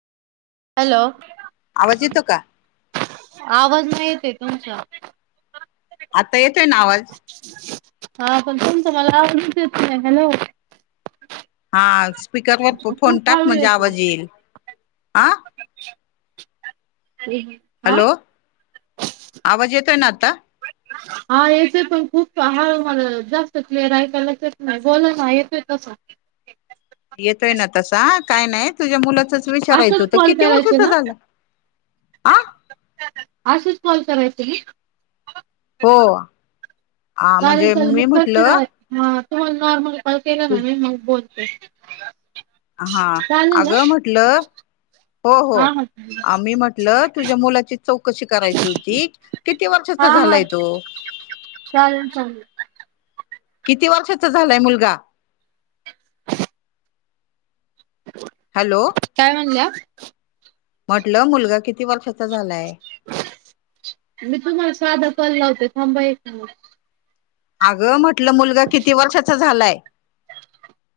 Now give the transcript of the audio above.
Hello आवाज येतो का आवाज माहिते आहे तुमचा आता येतोय ना आवाज. हा पण तुमचा मला आवाजच येत नाही. हॅलो हा स्पीकरवर फोन खूप टाक हळू म्हणजे आवाज येतोय येईल हं हा हॅलो आवाज येतोय ना आता हा येतोय पण खूप हाळू हाळू जास्त क्लीयर ऐकायलाच येत नाही. बोला ना येतय तस हां [inaudible] येतोय ना तसा काय नाही. तुझ्या मुल तेचच विचारायच असंच कॉल किती करायचे वर्षाचा ना झाला. आसच कॉल करायच ना हो हा चालेल म्हणजे चालेल मी तेव्हच [inaudible] म्हटलं तुम्हाला नॉर्मल कॉल केला ना तू मी मग बोलते. हा चालेल ना आगं म्हटलं. हो हो हा हा आम्ही म्हटलं तुझ्या मुलाची चौकशी करायची होती किती हा वर्षाचा हा झालाय तो चालेल चालेल किती वर्षाचा झालंय मुलगा हॅलो काय म्हणल्या म्हटलं मुलगा किती वर्षा मी तुम्हाला साधा कॉल लावते थांबा एक मीनीटं अगं म्हटलं मुलगा किती वर्षाचा झालाय